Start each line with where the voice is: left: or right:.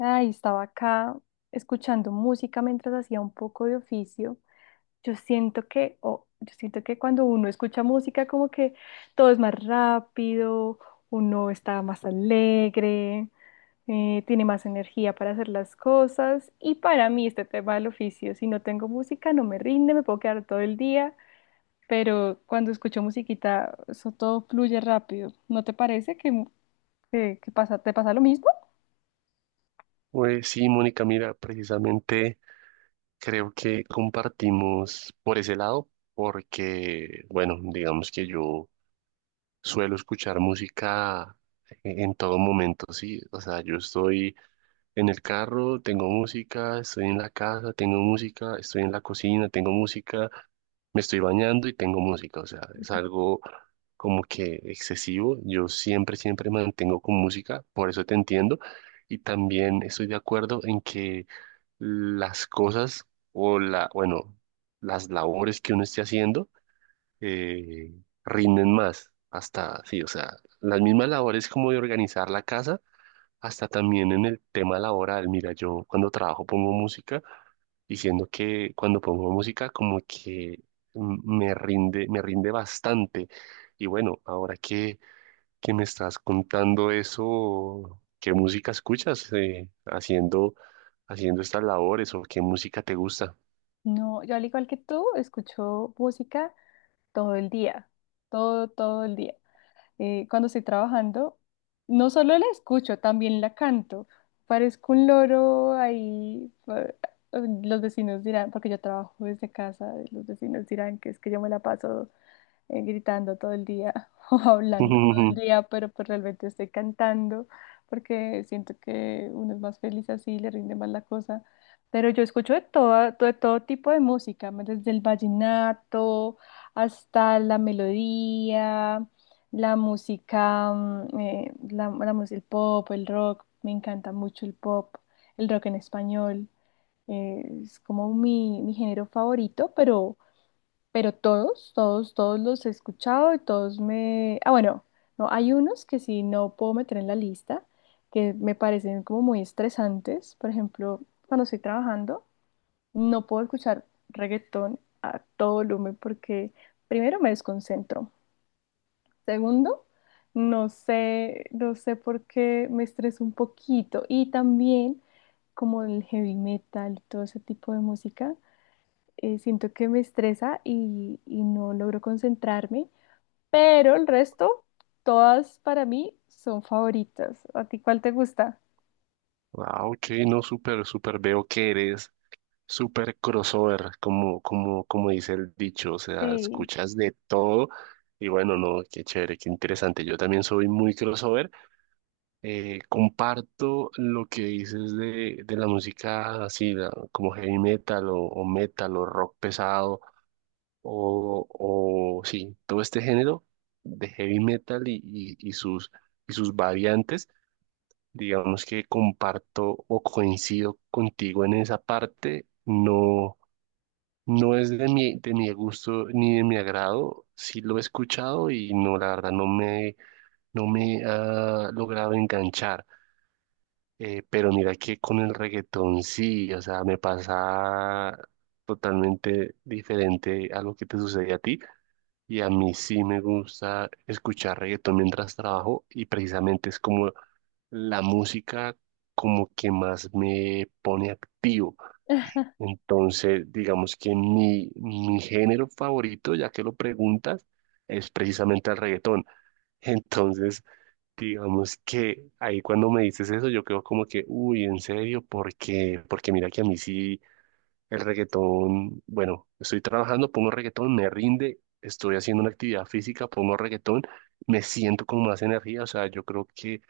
left: Ay, estaba acá escuchando música mientras hacía un poco de oficio. Yo siento que, o yo siento que cuando uno escucha música como que todo es más rápido, uno está más alegre, tiene más energía para hacer las cosas. Y para mí este tema del oficio, si no tengo música no me rinde, me puedo quedar todo el día, pero cuando escucho musiquita eso todo fluye rápido. ¿No te parece que, que pasa, te pasa lo mismo?
right: Pues sí, Mónica, mira, precisamente creo que compartimos por ese lado. Porque, bueno, digamos que yo suelo escuchar música en todo momento, sí, o sea, yo estoy en el carro, tengo música, estoy en la casa, tengo música, estoy en la cocina, tengo música, me estoy bañando y tengo música. O sea, es algo como que excesivo. Yo siempre, siempre mantengo con música, por eso te entiendo. Y también estoy de acuerdo en que las cosas o la, bueno, las labores que uno esté haciendo eh, rinden más. Hasta, sí, o sea, las mismas labores como de organizar la casa hasta también en el tema laboral. Mira, yo cuando trabajo pongo música, diciendo que cuando pongo música como que me rinde bastante. Y bueno, ahora que me estás contando eso, ¿qué música escuchas haciendo, haciendo estas labores o qué música te gusta?
left: No, yo al igual que tú, escucho música todo el día, todo, todo el día. Cuando estoy trabajando, no solo la escucho, también la canto. Parezco un loro ahí. Los vecinos dirán, porque yo trabajo desde casa, los vecinos dirán que es que yo me la paso gritando todo el día o hablando todo el día, pero pues realmente estoy cantando porque siento que uno es más feliz así, le rinde más la cosa. Pero yo escucho de de todo tipo de música, desde el vallenato hasta la melodía, la música, el pop, el rock, me encanta mucho el pop, el rock en español, es como mi género favorito, pero todos, todos, todos los he escuchado y todos me... Ah, bueno, no, hay unos que sí no puedo meter en la lista, que me parecen como muy estresantes. Por ejemplo, cuando estoy trabajando, no puedo escuchar reggaetón a todo volumen porque primero me desconcentro. Segundo, no sé, no sé por qué me estreso un poquito. Y también como el heavy metal y todo ese tipo de música siento que me estresa y no logro concentrarme, pero el resto, todas para mí son favoritas. ¿A ti cuál te gusta?
right: Ah, ok, no, súper, súper veo que eres súper crossover, como dice el dicho, o sea,
left: Sí.
right: escuchas de todo y bueno, no, qué chévere, qué interesante. Yo también soy muy crossover. Comparto lo que dices de la música así, como heavy metal o metal o rock pesado o, o sí, todo este género de heavy metal y, y sus variantes. Digamos que comparto o coincido contigo en esa parte. No. No es de mi gusto ni de mi agrado. Sí lo he escuchado y no, la verdad, no me, no me ha logrado enganchar. Pero mira que con el reggaetón sí, o sea, me pasa totalmente diferente a lo que te sucede a ti. Y a mí sí me gusta escuchar reggaetón mientras trabajo y precisamente es como la música como que más me pone activo. Entonces, digamos que mi género favorito, ya que lo preguntas, es precisamente el reggaetón. Entonces, digamos que ahí cuando me dices eso, yo quedo como que, uy, en serio, porque, porque mira que a mí sí el reggaetón, bueno, estoy trabajando, pongo reggaetón, me rinde, estoy haciendo una actividad física, pongo reggaetón, me siento con más energía, o sea, yo creo que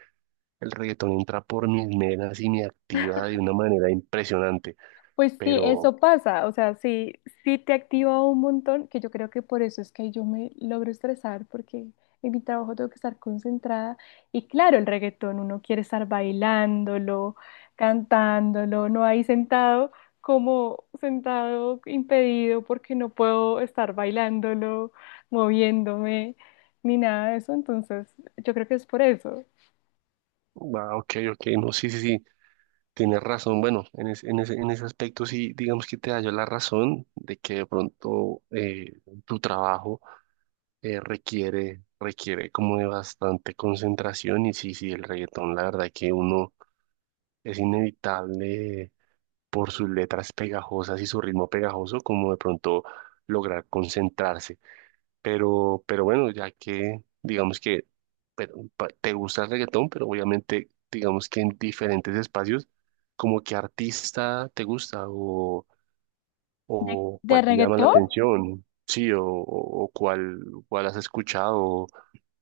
right: el reggaetón entra por mis venas y me activa de una manera impresionante,
left: Pues sí,
right: pero
left: eso pasa, o sea, sí, sí te activa un montón, que yo creo que por eso es que yo me logro estresar, porque en mi trabajo tengo que estar concentrada. Y claro, el reggaetón, uno quiere estar bailándolo, cantándolo, no ahí sentado, como sentado impedido, porque no puedo estar bailándolo, moviéndome, ni nada de eso. Entonces, yo creo que es por eso.
right: ah, ok, ok, no, sí, sí, sí, tienes razón. Bueno, en, en ese aspecto sí, digamos que te hallo la razón de que de pronto tu trabajo requiere, requiere como de bastante concentración y sí, sí, el reggaetón, la verdad que uno es inevitable por sus letras pegajosas y su ritmo pegajoso, como de pronto lograr concentrarse. Pero bueno, ya que digamos que pero, te gusta el reggaetón, pero obviamente digamos que en diferentes espacios, como qué artista te gusta o
left: ¿De
right: cuál te llama la
left: reggaetón?
right: atención, sí, o cuál, cuál has escuchado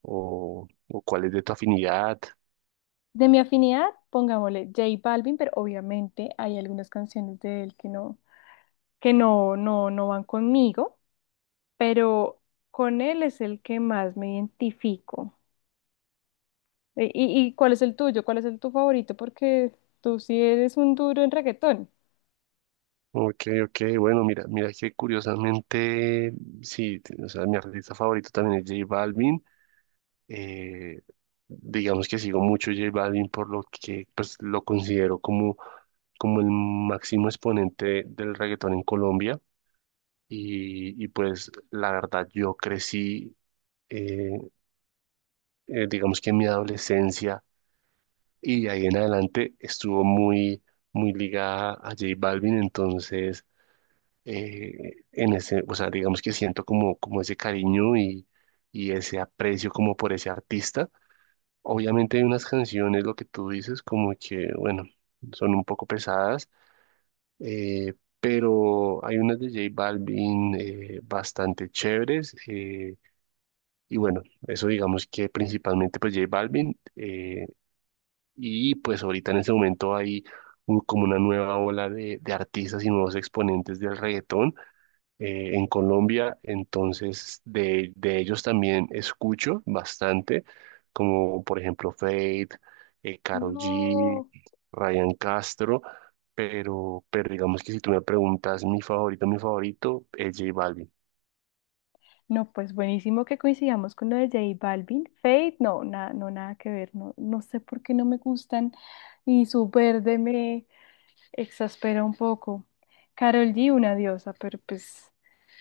right: o cuál es de tu afinidad.
left: De mi afinidad, pongámosle J Balvin, pero obviamente hay algunas canciones de él que no, no van conmigo, pero con él es el que más me identifico. Y cuál es el tuyo? ¿Cuál es el tu favorito? Porque tú sí eres un duro en reggaetón.
right: Ok, ok, bueno, mira, mira que curiosamente, sí, o sea, mi artista favorito también es J Balvin. Eh, digamos que sigo mucho J Balvin por lo que pues, lo considero como, como el máximo exponente del reggaetón en Colombia. Y, pues la verdad, yo crecí, eh, digamos que en mi adolescencia y de ahí en adelante estuvo muy, muy ligada a J Balvin. Entonces, en ese, o sea, digamos que siento como, como ese cariño y ese aprecio como por ese artista. Obviamente hay unas canciones, lo que tú dices, como que, bueno, son un poco pesadas, eh, pero hay unas de J Balvin bastante chéveres. Y bueno, eso digamos que principalmente pues J Balvin. Y pues ahorita en ese momento hay como una nueva ola de artistas y nuevos exponentes del reggaetón en Colombia, entonces de ellos también escucho bastante, como por ejemplo Fate, Karol G,
left: No.
right: Ryan Castro, pero digamos que si tú me preguntas mi favorito es J Balvin.
left: No, pues buenísimo que coincidamos con lo de J Balvin. Fate, no, nada, no, nada que ver. No, no sé por qué no me gustan. Y su verde me, exaspera un poco. Carol G, una diosa, pero pues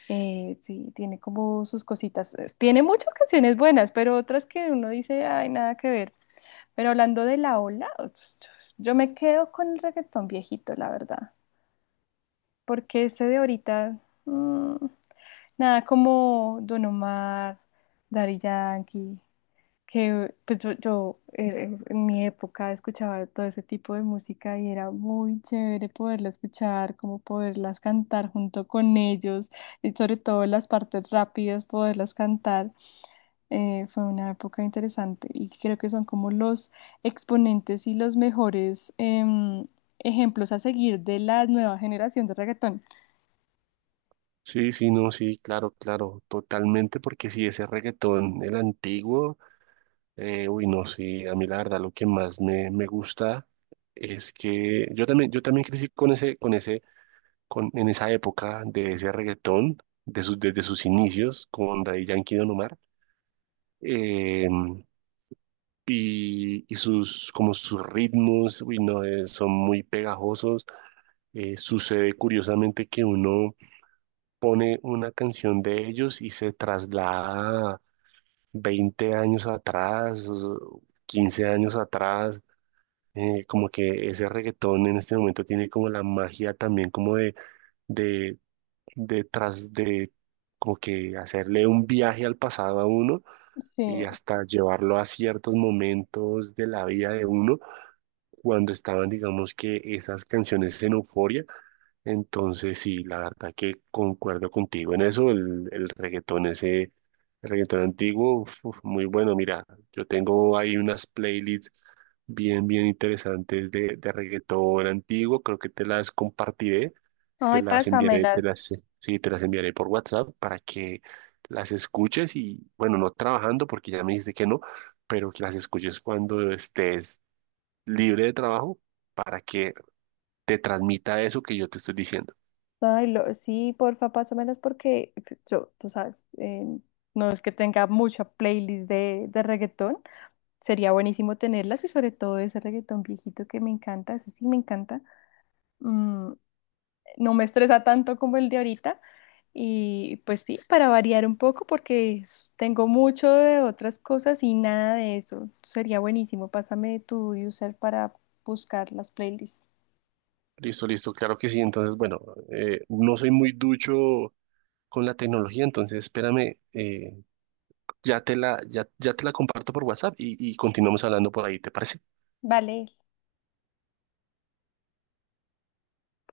left: sí, tiene como sus cositas. Tiene muchas canciones buenas, pero otras que uno dice, ay, nada que ver. Pero hablando de la ola, yo me quedo con el reggaetón viejito, la verdad, porque ese de ahorita, mm, nada como Don Omar, Daddy Yankee, que pues en mi época escuchaba todo ese tipo de música y era muy chévere poderla escuchar, como poderlas cantar junto con ellos y sobre todo las partes rápidas, poderlas cantar. Fue una época interesante y creo que son como los exponentes y los mejores ejemplos a seguir de la nueva generación de reggaetón.
right: Sí, sí, no, sí, claro, claro, totalmente, porque si ese reggaetón, el antiguo, uy, no, sí, a mí la verdad lo que más me, me gusta es que yo también crecí con ese, con ese con, en esa época de ese reggaetón, desde sus inicios con Daddy Yankee y Don Omar, eh, y, como sus ritmos, uy, no, son muy pegajosos. Sucede curiosamente que uno pone una canción de ellos y se traslada 20 años atrás, o 15 años atrás. Como que ese reggaetón en este momento tiene como la magia también como de, detrás de como que hacerle un viaje al pasado a uno
left: Sí.
right: y hasta llevarlo a ciertos momentos de la vida de uno cuando estaban, digamos que esas canciones en euforia. Entonces, sí, la verdad que concuerdo contigo en eso, el reggaetón ese, el reggaetón antiguo, uf, uf, muy bueno. Mira, yo tengo ahí unas playlists bien, bien interesantes de reggaetón antiguo, creo que te las compartiré, te
left: Ay,
right: las enviaré, te
left: pásamelas.
right: las, sí, te las enviaré por WhatsApp para que las escuches y, bueno, no trabajando porque ya me dijiste que no, pero que las escuches cuando estés libre de trabajo para que te transmita eso que yo te estoy diciendo.
left: Ay, sí, porfa, pásamelas porque yo, tú sabes, no es que tenga mucha playlist de reggaetón. Sería buenísimo tenerlas y sobre todo ese reggaetón viejito que me encanta, ese sí me encanta. Mm, no me estresa tanto como el de ahorita. Y pues sí, para variar un poco porque tengo mucho de otras cosas y nada de eso. Sería buenísimo. Pásame tu user para buscar las playlists.
right: Listo, listo, claro que sí. Entonces, bueno, no soy muy ducho con la tecnología, entonces espérame, ya te la, ya, ya te la comparto por WhatsApp y continuamos hablando por ahí, ¿te parece?
left: Vale.